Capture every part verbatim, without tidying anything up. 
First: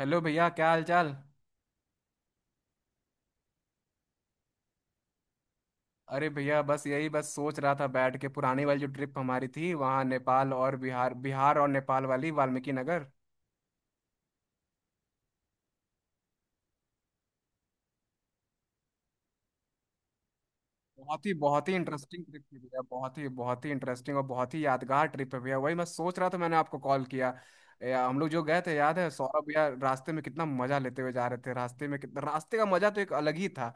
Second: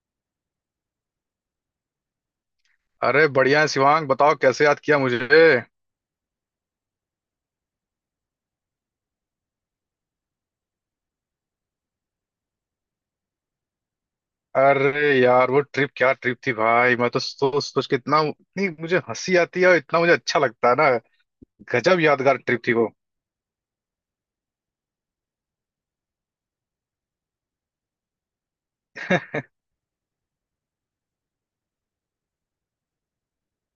Hello भैया, क्या हाल चाल। अरे बढ़िया है शिवांग। बताओ, कैसे याद किया मुझे? अरे भैया, बस यही बस सोच रहा था बैठ के, पुरानी वाली जो ट्रिप हमारी थी वहाँ, नेपाल और बिहार, बिहार और नेपाल वाली, वाल्मीकि नगर। अरे यार, वो ट्रिप क्या ट्रिप थी भाई। मैं तो सोच सोच के इतना, इतनी मुझे हंसी आती है और इतना मुझे अच्छा लगता है ना। बहुत ही बहुत ही गजब इंटरेस्टिंग यादगार ट्रिप थी ट्रिप थी भैया, वो। बहुत ही बहुत ही इंटरेस्टिंग और बहुत ही यादगार ट्रिप है भैया। वही मैं सोच रहा था, मैंने आपको कॉल किया। ए, हम लोग जो गए थे याद है सौरभ भैया, रास्ते में कितना मजा लेते हुए जा रहे थे, रास्ते में कितना, रास्ते का मजा तो एक अलग ही था।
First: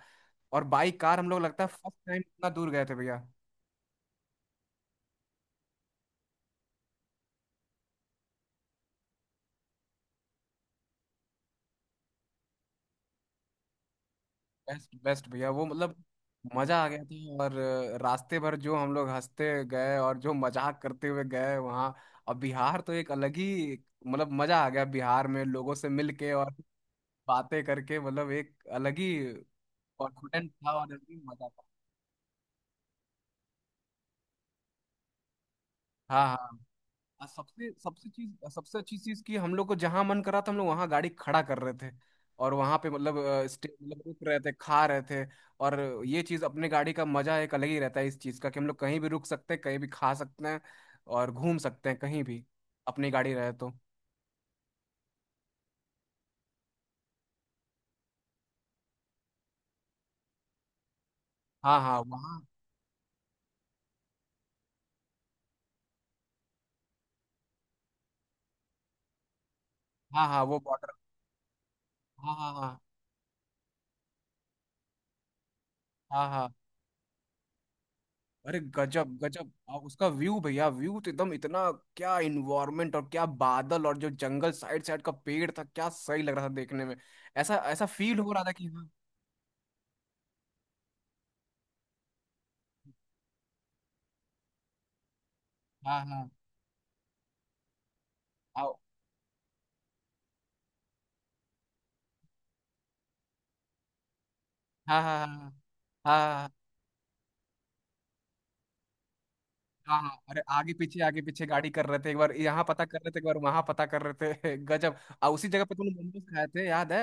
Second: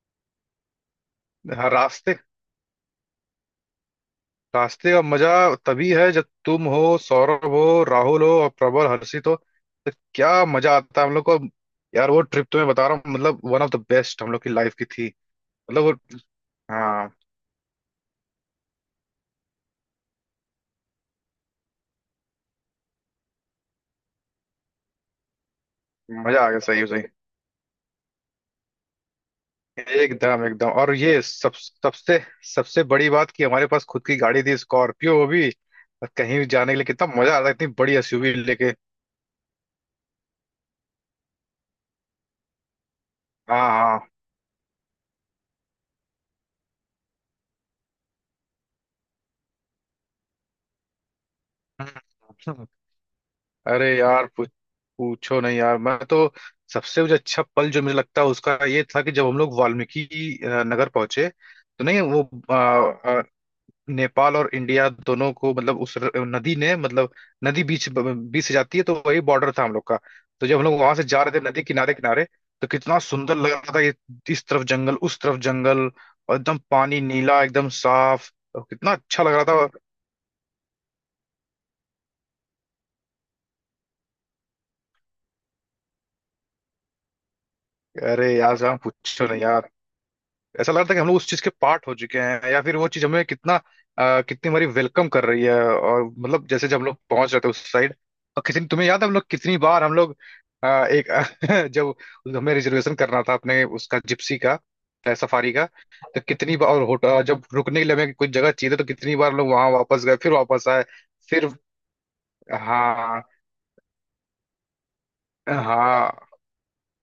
और बाई कार हम लोग लगता है हाँ, फर्स्ट रास्ते टाइम इतना दूर गए थे भैया। रास्ते का मजा तभी है जब तुम हो, सौरभ हो, राहुल हो और प्रबल हर्षित हो। तो क्या मजा आता है हम लोग को। यार वो ट्रिप तो मैं बता रहा हूँ, मतलब वन ऑफ द बेस्ट हम लोग की लाइफ की बेस्ट थी। बेस्ट भैया, वो मतलब वो मतलब मजा आ गया हाँ, था। और अ, रास्ते भर जो हम लोग हंसते गए और जो मजाक करते हुए गए वहाँ। अब बिहार तो एक अलग ही, मतलब मजा आ गया बिहार में लोगों से मिलके मजा और आ गया। सही है, सही। बातें करके, मतलब एक अलग ही एकदम कॉन्फिडेंट एकदम। था और और अलग ही ये मजा सब था। सबसे, सबसे बड़ी बात कि हमारे पास खुद की गाड़ी थी, स्कॉर्पियो वो भी। और हाँ कहीं भी हाँ। जाने के लिए कितना आ, मजा आता है इतनी सबसे बड़ी सबसे एसयूवी चीज लेके। सबसे अच्छी चीज कि हम लोग को जहां मन करा था हम लोग वहां गाड़ी खड़ा कर रहे थे। और वहां पे मतलब अ, हाँ स्टे, हाँ। मतलब रुक रहे थे, खा रहे थे। और ये चीज अपने गाड़ी का मजा एक अलग ही रहता है इस चीज का, कि हम लोग कहीं भी रुक सकते हैं, कहीं भी खा सकते हैं और घूम हम्म। सकते हैं कहीं भी, हम्म। अपनी गाड़ी रहे तो। अरे यार पूछ, पूछो नहीं यार। मैं तो सबसे मुझे अच्छा पल जो मुझे लगता है उसका ये था कि जब हम लोग वाल्मीकि अ, नगर पहुंचे। हाँ तो हाँ, नहीं वो वहाँ। नेपाल और इंडिया दोनों को मतलब उस र- नदी ने मतलब, नदी बीच बीच से जाती है, तो वही बॉर्डर था हम लोग का। हाँ हाँ, तो जब वो हम लोग बॉर्डर। वहां से जा रहे थे नदी किनारे किनारे, हाँ हाँ तो हाँ कितना सुंदर लग रहा था ये। इस तरफ जंगल, उस तरफ जंगल हाँ और हाँ। एकदम पानी नीला एकदम साफ। अरे और कितना गजब अच्छा लग रहा गजब, था। आ, उसका व्यू भैया, व्यू तो एकदम इतना, क्या इन्वायरमेंट और क्या बादल और जो जंगल साइड साइड का पेड़ था, क्या सही लग रहा था देखने में। ऐसा ऐसा फील अरे हो रहा था यार कि। साहब, पूछो नहीं यार। ऐसा लग रहा था कि हम लोग उस चीज के पार्ट हो चुके हैं, या फिर वो चीज हमें कितना अ, कितनी हमारी वेलकम कर रही है। हाँ और हाँ हाँ। मतलब जैसे जब हम लोग पहुंच रहे थे उस साइड। और कितनी आओ। तुम्हें याद है हम लोग कितनी बार हम लोग अ, एक जब हमें रिजर्वेशन करना था अपने उसका जिप्सी का, हाँ हाँ हाँ सफारी हाँ का। तो हाँ हाँ, हाँ। कितनी बार, और होटल जब रुकने के लिए हमें कुछ जगह चाहिए थी, तो कितनी बार हम लोग वहां हाँ वापस हाँ, गए फिर अरे वापस आगे आए। पीछे आगे पीछे फिर गाड़ी कर रहे थे, एक बार यहाँ पता कर रहे थे, हाँ एक बार वहां पता कर रहे थे गजब। आ उसी जगह पे तुम लोग मोमोज हाँ। खाए थे, याद है।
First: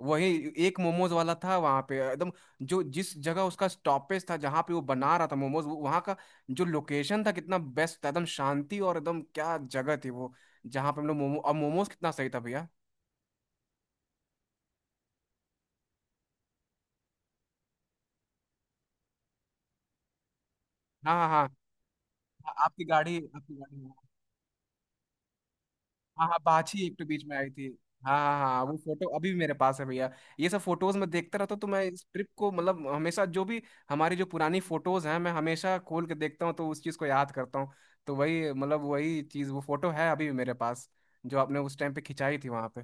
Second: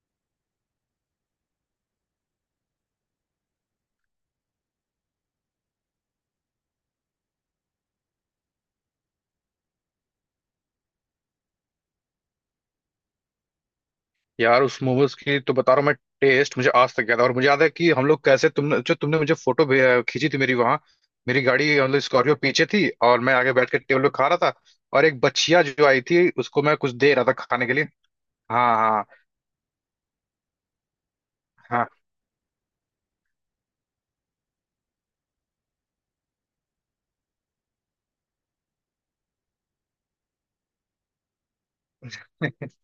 वही एक मोमोज वाला था वहां पे एकदम, जो जिस जगह उसका स्टॉपेज था जहाँ पे वो बना रहा था मोमोज, वहां का जो लोकेशन था कितना बेस्ट था, एकदम शांति, और एकदम क्या जगह थी वो, जहाँ पे हम लोग मोमो और मोमोज, कितना सही था भैया। यार उस मोमोज की तो बता रहा हूँ मैं, टेस्ट मुझे आज तक याद है। और मुझे याद है कि हम लोग कैसे, तुमने जो तुमने मुझे फोटो खींची थी मेरी वहां। हाँ हाँ मेरी गाड़ी मतलब स्कॉर्पियो हाँ पीछे आपकी थी गाड़ी और मैं आगे आपकी बैठ कर गाड़ी, हाँ। टेबल पे खा रहा था। और एक बच्चिया जो आई हाँ थी हाँ, उसको मैं बाछी कुछ एक तो दे बीच रहा था में आई थी। खाने के लिए। हाँ हाँ हाँ, हाँ वो हाँ फोटो अभी भी मेरे पास है भैया। ये सब फोटोज मैं देखता रहता हूँ, तो मैं हाँ। इस ट्रिप को मतलब हमेशा, जो भी हमारी जो पुरानी फोटोज हैं मैं हमेशा खोल के देखता हूँ, तो उस चीज़ को याद करता हूँ। तो वही मतलब वही चीज़, वो फोटो है अभी भी मेरे पास, जो आपने उस टाइम पे खिंचाई थी वहाँ पे।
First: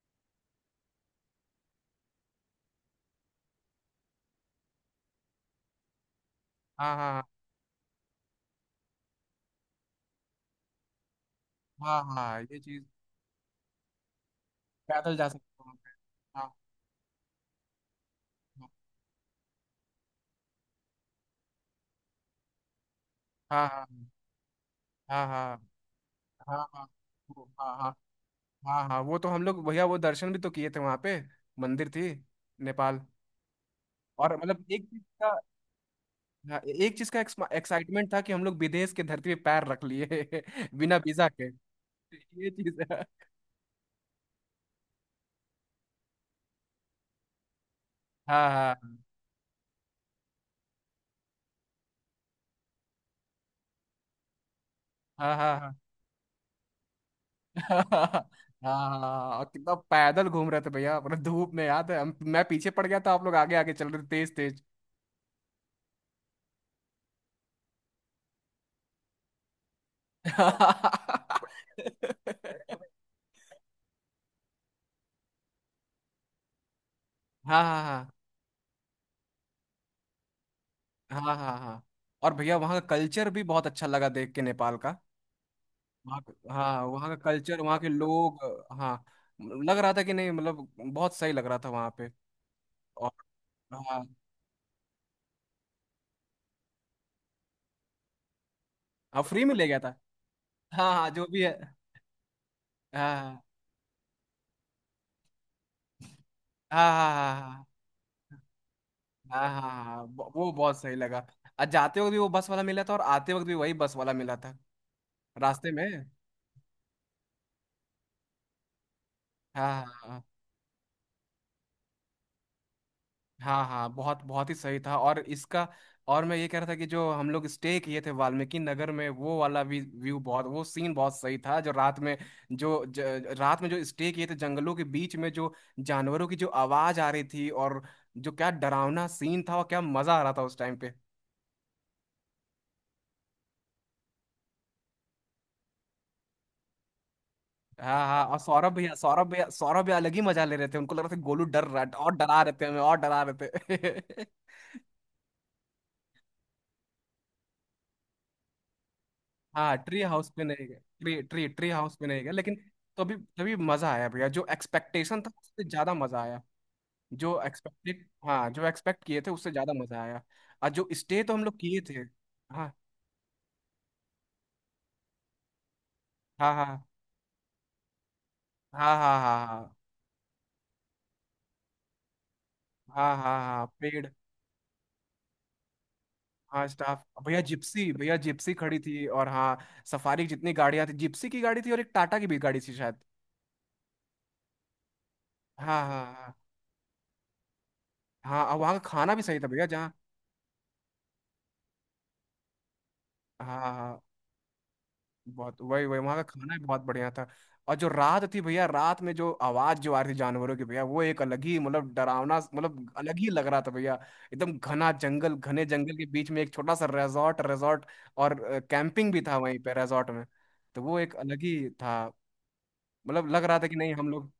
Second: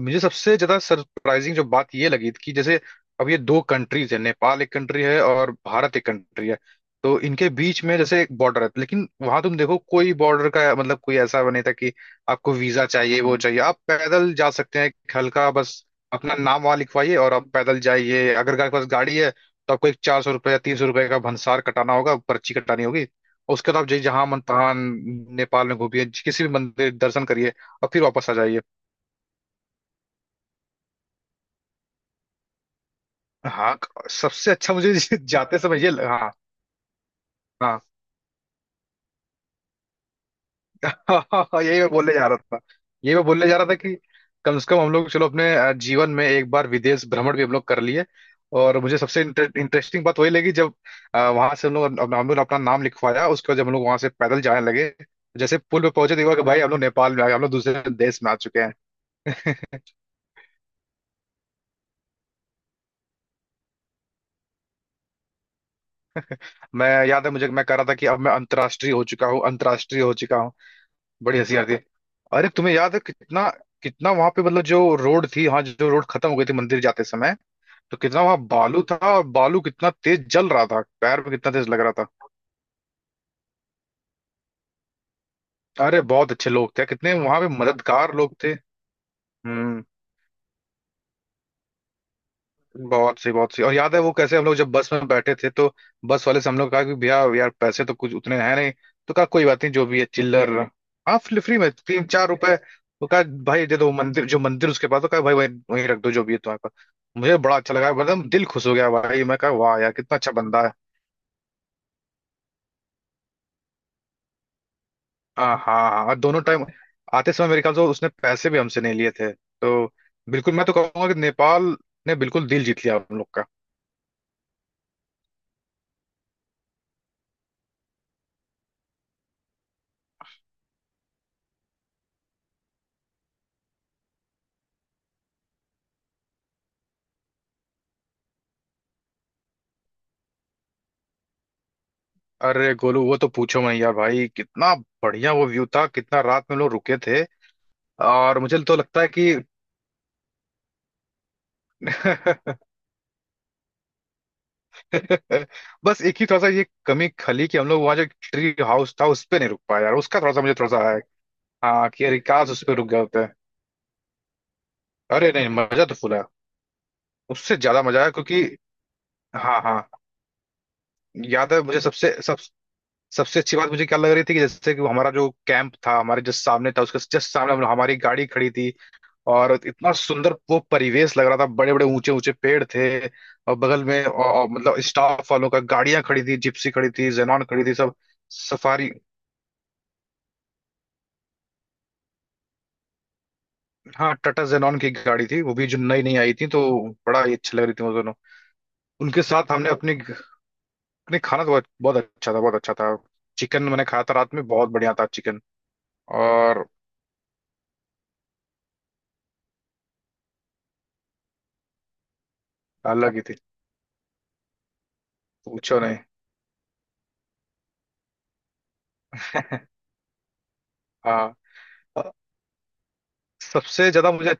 मुझे सबसे ज्यादा सरप्राइजिंग जो बात ये लगी कि जैसे, अब ये दो कंट्रीज है, नेपाल एक कंट्री है और भारत एक कंट्री है। हाँ तो हाँ इनके बीच में जैसे एक बॉर्डर है, लेकिन वहां तुम देखो कोई बॉर्डर का मतलब कोई ऐसा वो नहीं था कि हाँ हाँ हाँ, आपको ये चीज़। वीजा चाहिए, वो चाहिए। आप पैदल जा सकते हैं, पैदल एक जा हल्का सकते हो बस अपना वहाँ नाम वहां लिखवाइए और आप पैदल जाइए। अगर आपके पास गाड़ी है तो आपको एक चार सौ रुपये या तीन सौ रुपये का भंसार कटाना होगा, पर्ची कटानी होगी। पे। और हाँ उसके बाद हाँ आप जहाँ मन तहाँ हाँ हाँ नेपाल में घूमिए, किसी भी हाँ हाँ हाँ मंदिर दर्शन करिए हाँ और हाँ फिर वापस आ जाइए। हाँ हाँ हाँ, वो तो हम लोग भैया वो दर्शन भी तो किए थे वहाँ पे, मंदिर थी नेपाल। हाँ क- और सबसे मतलब अच्छा एक मुझे चीज का, जाते समय ये लगा- हाँ। हाँ, एक चीज का हाँ। एक्साइटमेंट था कि हम लोग विदेश के धरती पे पैर रख लिए बिना वीजा के। हाँ, यही मैं बोलने जा रहा ये था। चीज है। यही मैं बोलने जा रहा था कि कम से कम हम लोग, चलो, अपने अ, जीवन में एक बार विदेश भ्रमण भी हम लोग कर लिए। हाँ और हाँ मुझे सबसे इंटरेस्टिंग बात वही लगी जब वहां से हम लोग, हम हम लोग ने अपना नाम लिखवाया, उसके बाद जब हम लोग वहां से पैदल जाने लगे, हाँ जैसे हाँ पुल पे पहुंचे, तो हुआ कि भाई हम लोग नेपाल में आ गए, हम लोग हाँ दूसरे हाँ देश में आ चुके हैं। हाँ हाँ, और कितना पैदल घूम रहे थे भैया पूरा धूप में, याद है हम, मैं पीछे पड़ गया था, आप लोग आगे आगे चल रहे थे तेज तेज मैं याद है मुझे, मैं कह रहा था कि अब मैं अंतर्राष्ट्रीय हो चुका हूँ, अंतर्राष्ट्रीय हो चुका हूँ। बड़ी हाँ हंसी आती है। अरे तुम्हें याद है कितना, कितना वहां पे मतलब जो रोड थी, हाँ, जो रोड खत्म हो गई थी मंदिर जाते समय, हाँ हाँ तो हाँ कितना वहां बालू था और बालू कितना तेज जल रहा था, हाँ पैर में हाँ कितना हाँ, तेज लग हाँ। रहा था। और भैया वहाँ का कल्चर भी बहुत अच्छा लगा देख के, नेपाल का। अरे वहाँ बहुत अच्छे का- लोग हाँ थे, वहाँ कितने का वहां पे कल्चर, वहाँ के मददगार लोग लोग, थे। हाँ, लग हम्म। रहा था कि नहीं, मतलब बहुत सही लग रहा था वहाँ पे। और बहुत सी बहुत सी। और याद है हाँ वो कैसे हम लोग जब बस में बैठे थे, तो बस वाले से हम लोग कहा कि भैया यार पैसे तो कुछ उतने हैं नहीं, तो हाँ कहा फ्री कोई में बात ले नहीं, गया जो था, भी है चिल्लर। हाँ हाँ हाँ, जो फ्री भी फ्री में है। तीन चार रुपए, तो कहा हाँ भाई दे दो मंदिर, जो मंदिर उसके पास, तो कहा भाई वहीं वहीं रख दो जो भी है तुम्हारे पास। हाँ मुझे हाँ बड़ा हाँ अच्छा लगा, मतलब दिल खुश हो गया भाई। मैं हाँ कहा हाँ वाह हाँ यार हाँ, कितना अच्छा ब- वो बंदा है। बहुत सही लगा। आज जाते वक्त भी वो बस वाला मिला था, और आते वक्त भी वही बस वाला मिला था हाँ रास्ते हाँ में। हाँ। और दोनों टाइम आते समय मेरे ख्याल से उसने पैसे भी हमसे नहीं लिए थे, हाँ तो हाँ हाँ। बिल्कुल मैं तो कहूंगा कि नेपाल ने बिल्कुल दिल जीत लिया हम लोग। हाँ हाँ, बहुत बहुत ही सही था, और इसका, और मैं ये कह रहा था कि जो हम लोग स्टे किए थे वाल्मीकि नगर में, वो वाला भी व्यू बहुत, वो सीन बहुत सही था जो रात में, जो ज, रात में जो स्टे किए थे जंगलों के बीच में, जो जानवरों की जो आवाज आ रही थी, और जो क्या डरावना सीन था और क्या मजा आ रहा था उस टाइम पे। अरे गोलू वो तो पूछो, मैं यार भाई कितना बढ़िया वो व्यू था, कितना रात में लोग रुके थे। हाँ हाँ, और और मुझे सौरभ तो भैया लगता है सौरभ कि भैया सौरभ भैया अलग ही मजा ले रहे थे, उनको लग रहा था कि गोलू डर रहा है, और डरा रहे थे हमें, और डरा रहे थे बस एक ही थोड़ा सा ये कमी खली कि हम लोग वहाँ जो ट्री हाउस था उस पे नहीं रुक हाँ, पाए यार, ट्री उसका हाउस थोड़ा सा पे मुझे नहीं थोड़ा गए, सा है। ट्री ट्री ट्री हाँ, हाउस कि पे अरे नहीं गए, काश लेकिन उस पे रुक गए तभी होते। तभी मजा आया भैया, जो एक्सपेक्टेशन था अरे नहीं, उससे मजा ज्यादा तो फुल मजा है। आया। जो उससे ज्यादा मजा एक्सपेक्टेड, आया क्योंकि हाँ, जो एक्सपेक्ट किए थे उससे हाँ ज्यादा हाँ। मजा आया। और जो स्टे तो हम याद लोग है किए मुझे, थे। सबसे सब हाँ सबसे अच्छी बात मुझे क्या लग रही थी कि जैसे कि वो हमारा जो कैंप था हमारे जस्ट हाँ सामने हाँ था, उसके जस्ट सामने हम- हमारी गाड़ी खड़ी थी। हाँ हाँ और हाँ इतना सुंदर वो परिवेश लग रहा था, बड़े बड़े ऊंचे ऊंचे पेड़ थे हाँ हाँ हाँ और हाँ बगल में, पेड़, और, और मतलब स्टाफ वालों का गाड़ियां खड़ी थी, हाँ जिप्सी खड़ी स्टाफ थी, भैया जेनॉन खड़ी थी, जिप्सी सब। भैया जिप्सी खड़ी सफारी। थी, और हाँ सफारी की जितनी गाड़ियाँ थी जिप्सी की गाड़ी थी, और एक टाटा की भी गाड़ी थी शायद। हाँ टाटा जेनॉन की गाड़ी थी वो भी, जो हाँ नई हाँ नई आई हाँ थी, तो बड़ा ही अच्छी लग रही थी वो दोनों। हाँ। और वहाँ का खाना उनके भी सही था साथ भैया हमने जहाँ, अपने अपने खाना तो बहुत बहुत अच्छा था, बहुत अच्छा था। हाँ चिकन हाँ मैंने हाँ। खाया था रात में, बहुत बढ़िया था चिकन। बहुत वही वही, वहाँ का खाना भी और बहुत बढ़िया था। और जो रात थी भैया, रात में जो आवाज जो आ रही थी जानवरों की भैया, वो एक अलग ही मतलब डरावना, मतलब अलग अलग ही ही थी। लग रहा था भैया। एकदम घना जंगल, घने पूछो जंगल नहीं। के बीच में एक छोटा सा रिजॉर्ट, रिजॉर्ट और कैंपिंग भी था वहीं पे रिजॉर्ट में। तो वो एक हाँ। अलग ही था, मतलब लग रहा था कि सबसे नहीं हम ज्यादा लोग। मुझे,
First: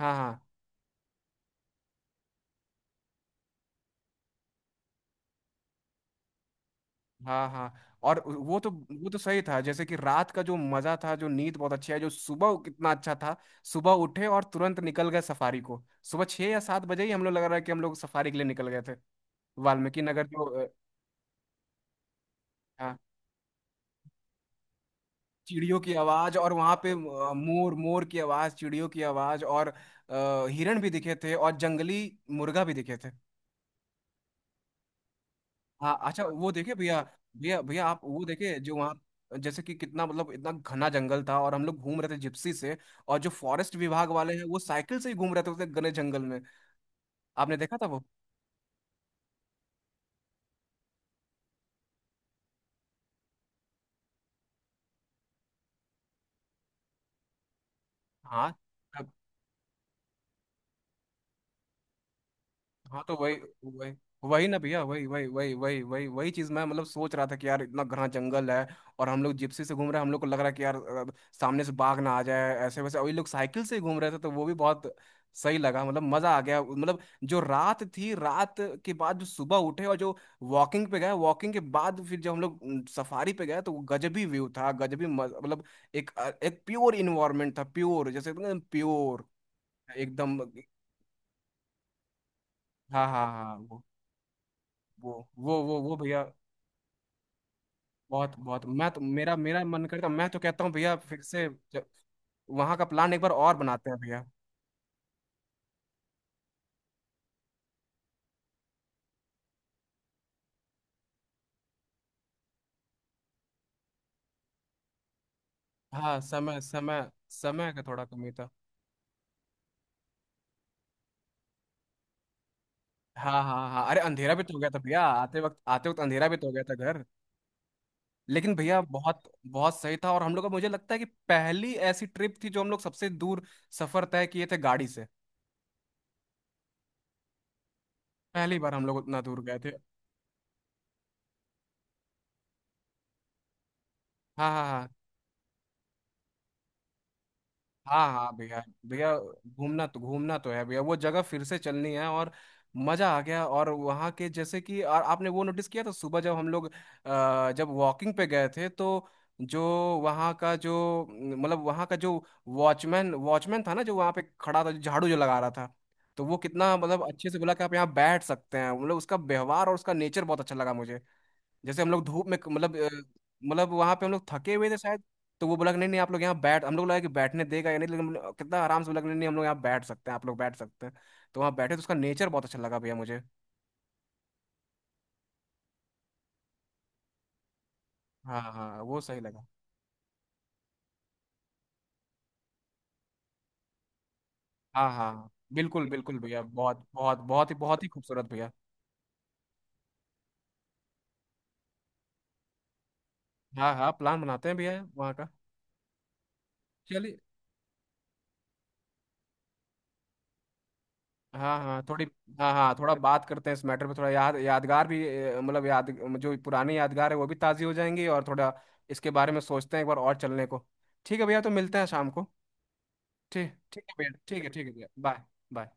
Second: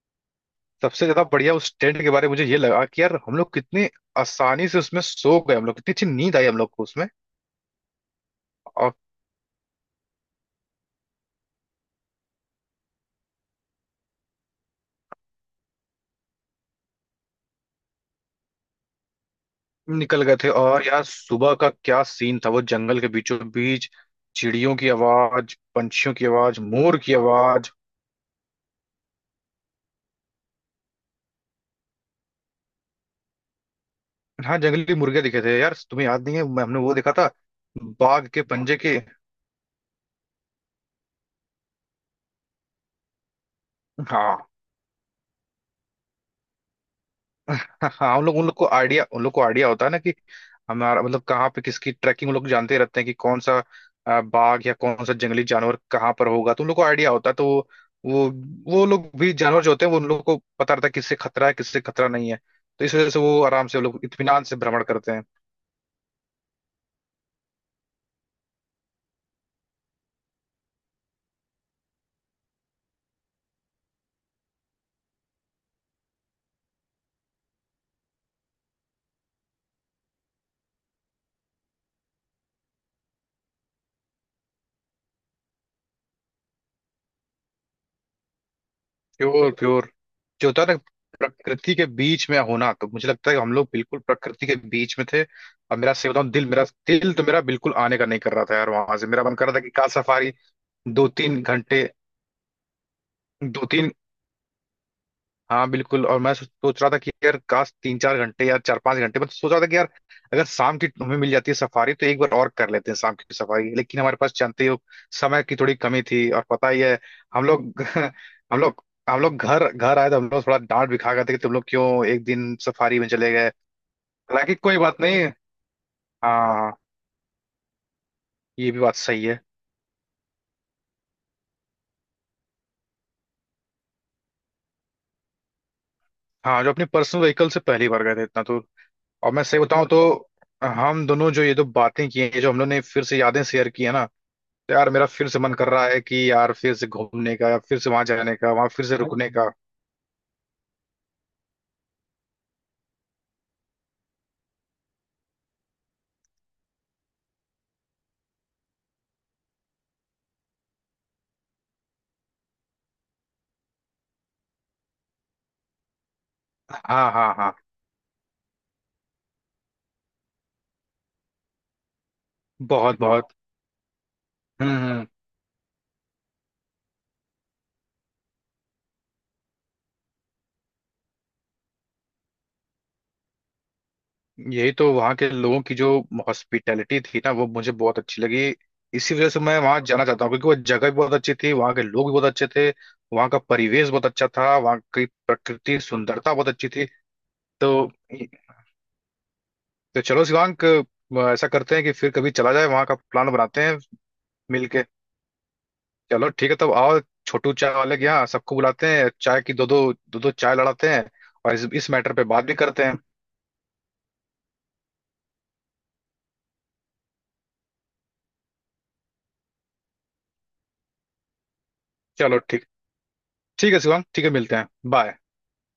हाँ हाँ। सबसे ज्यादा बढ़िया उस टेंट के बारे में मुझे ये लगा कि यार हम लोग कितने आसानी से उसमें सो गए, हम लोग कितनी अच्छी नींद आई हम लोग को उसमें। हाँ हाँ, और वो तो और वो तो सही था, जैसे कि रात का जो मजा था, जो नींद बहुत अच्छी है, जो सुबह कितना अच्छा था, सुबह उठे और तुरंत निकल गए सफारी को। सुबह छह या सात बजे ही हम लोग लग रहा है कि हम लोग सफारी के लिए निकल गए थे। वाल्मीकि निकल नगर गए जो थे। अ, और यार सुबह का क्या सीन था वो, हाँ जंगल के बीचों बीच चिड़ियों की आवाज, चिड़ियों की पंछियों की आवाज, और आवाज, वहाँ पे मोर की अ, आवाज। मोर मोर की आवाज, चिड़ियों की आवाज, और अ, हिरण भी दिखे थे, और जंगली मुर्गा भी दिखे थे। हाँ जंगली मुर्गे दिखे थे यार, हाँ तुम्हें अच्छा, याद नहीं है, वो मैं- देखे हमने वो भैया। देखा था, भैया भैया आप वो बाघ के देखे, जो पंजे के। वहाँ जैसे कि कितना मतलब इतना घना जंगल था और हम लोग घूम रहे थे जिप्सी से, और जो फॉरेस्ट विभाग वाले हैं हाँ वो साइकिल से ही घूम रहे थे उस घने जंगल में, आपने देखा था हाँ वो। हाँ। उन लोग उन लोग को आइडिया, उन लोग को आइडिया होता है ना कि हमारा मतलब कहाँ पे किसकी ट्रैकिंग, उन लोग जानते रहते हैं कि कौन सा अ, बाघ या कौन सा जंगली जानवर कहाँ पर होगा, तो उन लोग को आइडिया होता है। तो वो वो हाँ वो लोग भी, जानवर जो होते हैं, वो उन लोग को पता रहता है किससे खतरा है, किससे खतरा नहीं है। तो इस हाँ, वजह तो से वही वो आराम से, वो वही लोग इत्मीनान वही से ना भैया भ्रमण वही करते हैं। वही वही वही वही वही चीज मैं मतलब सोच रहा था कि यार इतना घना जंगल है और हम लोग जिप्सी से घूम रहे हैं, हम लोग को लग रहा है कि यार अ, सामने से बाघ ना आ जाए ऐसे वैसे, वही लोग साइकिल से ही घूम रहे थे, तो वो भी बहुत सही लगा, मतलब मजा आ गया। मतलब जो रात थी, रात के बाद जो सुबह उठे और जो वॉकिंग पे गए, वॉकिंग के बाद फिर जब हम लोग सफारी पे गए, तो वो गजबी व्यू था, गजबी मज- मतलब एक, एक प्योर इन्वायरमेंट था, प्योर जैसे प्योर, प्योर प्योर एकदम। जो होता है ना, प्रकृति के बीच में होना, तो हाँ मुझे हाँ लगता है कि हम हाँ, लोग बिल्कुल प्रकृति के बीच में वो थे। वो वो और मेरा वो से भैया बताऊं, दिल मेरा दिल तो, मेरा बिल्कुल आने का नहीं कर बहुत रहा था बहुत, यार मैं वहां तो से। मेरा मेरा मन कर रहा था मेरा कि मन कार करता, मैं सफारी तो कहता हूँ भैया दो फिर तीन से, ज- घंटे, वहाँ का प्लान एक बार और दो बनाते तीन हैं भैया। हाँ बिल्कुल। और मैं सो- सोच रहा था कि यार काश तीन चार घंटे या चार पांच घंटे, मैं तो सोच रहा था कि यार अगर शाम की हमें मिल जाती है सफारी तो एक बार और कर लेते हैं शाम की सफारी। लेकिन हमारे पास, जानते ही हो, समय की थोड़ी कमी हाँ थी और समय पता ही है। समय हम समय लोग का थोड़ा कमी था। हम लोग हम लोग घर घर आए तो हम लोग थोड़ा डांट भी खा गए थे कि तुम लोग क्यों एक दिन सफारी में चले हाँ गए। हाँ हाँ, अरे अंधेरा भी तो हालांकि हो गया कोई था बात भैया, नहीं। आते वक्त आते वक्त अंधेरा भी तो हो गया हाँ, था घर। लेकिन ये भैया भी बात सही बहुत है। बहुत सही था, और हम लोग का मुझे लगता है कि पहली ऐसी ट्रिप थी जो हम लोग सबसे दूर सफर तय किए थे गाड़ी से, हाँ जो अपने पर्सनल व्हीकल से पहली बार गए थे इतना तो। पहली बार हम लोग उतना और मैं दूर गए सही थे। बताऊं तो हम दोनों जो ये जो बातें की हैं, ये जो हम लोगों ने फिर से यादें शेयर की है ना, हाँ हाँ तो हाँ यार मेरा फिर से मन कर रहा है कि यार फिर से घूमने का, या फिर से वहां हाँ हाँ, जाने का, भैया, वहां फिर से अरे भैया रुकने का। घूमना तो घूमना तो है भैया, वो जगह फिर से चलनी है। और मजा आ गया, और वहाँ के जैसे कि, और आपने वो नोटिस किया था सुबह जब हम लोग अ, जब वॉकिंग पे गए थे, तो जो वहाँ का जो न, मतलब वहाँ का जो वॉचमैन, वॉचमैन था ना, जो वहाँ पे खड़ा था, जो झाड़ू जो लगा रहा था, तो वो कितना मतलब हाँ अच्छे हाँ से बोला हाँ। कि आप यहाँ बैठ सकते हैं, मतलब उसका व्यवहार और उसका नेचर बहुत अच्छा लगा मुझे। जैसे हम लोग धूप में मतलब अ, बहुत बहुत। मतलब वहां पे हम लोग थके हुए हम्म। थे शायद, हम्म। तो वो बोला कि नहीं नहीं आप लोग यहाँ बैठ, हम लोग लगा कि बैठने देगा या नहीं, लेकिन हम लोग- कितना आराम से बोला कि नहीं नहीं, हम लोग यहाँ बैठ सकते हैं, आप लोग बैठ सकते हैं, तो वहाँ बैठे, तो उसका नेचर बहुत अच्छा लगा भैया मुझे। यही तो वहाँ के लोगों की जो हॉस्पिटैलिटी थी ना, वो मुझे बहुत अच्छी हाँ लगी। हाँ, वो इसी सही वजह से लगा। मैं वहाँ जाना चाहता हूँ, क्योंकि वो जगह भी बहुत अच्छी थी, वहाँ के लोग भी बहुत अच्छे थे, वहाँ का परिवेश बहुत अच्छा था, वहाँ हाँ की हाँ हाँ, प्रकृति बिल्कुल बिल्कुल सुंदरता भैया, बहुत अच्छी बहुत थी। बहुत बहुत ही बहुत ही तो खूबसूरत भैया। तो चलो शिवांग, अ, ऐसा करते हैं कि फिर कभी चला जाए, वहां का प्लान बनाते हाँ हैं हाँ, प्लान बनाते हैं भैया मिलके। वहाँ का। चलो ठीक है, तब आओ चलिए। छोटू चाय वाले के यहाँ सबको बुलाते हैं, चाय की दो दो, दो दो चाय लड़ाते हैं और हाँ इस, हाँ इस थोड़ी। मैटर पे बात हाँ भी हाँ करते थोड़ा हैं। बात करते हैं इस मैटर पे, थोड़ा याद यादगार भी अ, मतलब याद, जो पुरानी यादगार है वो भी ताज़ी हो जाएंगी, और थोड़ा इसके बारे में सोचते हैं, एक बार और चलने को। ठीक है भैया, तो मिलते हैं शाम को। चलो ठीक। ठीक ठीक है ठीक है शिवांग, भैया, ठीक है, ठीक है, मिलते हैं, ठीक है भैया, बाय। बाय। बाय।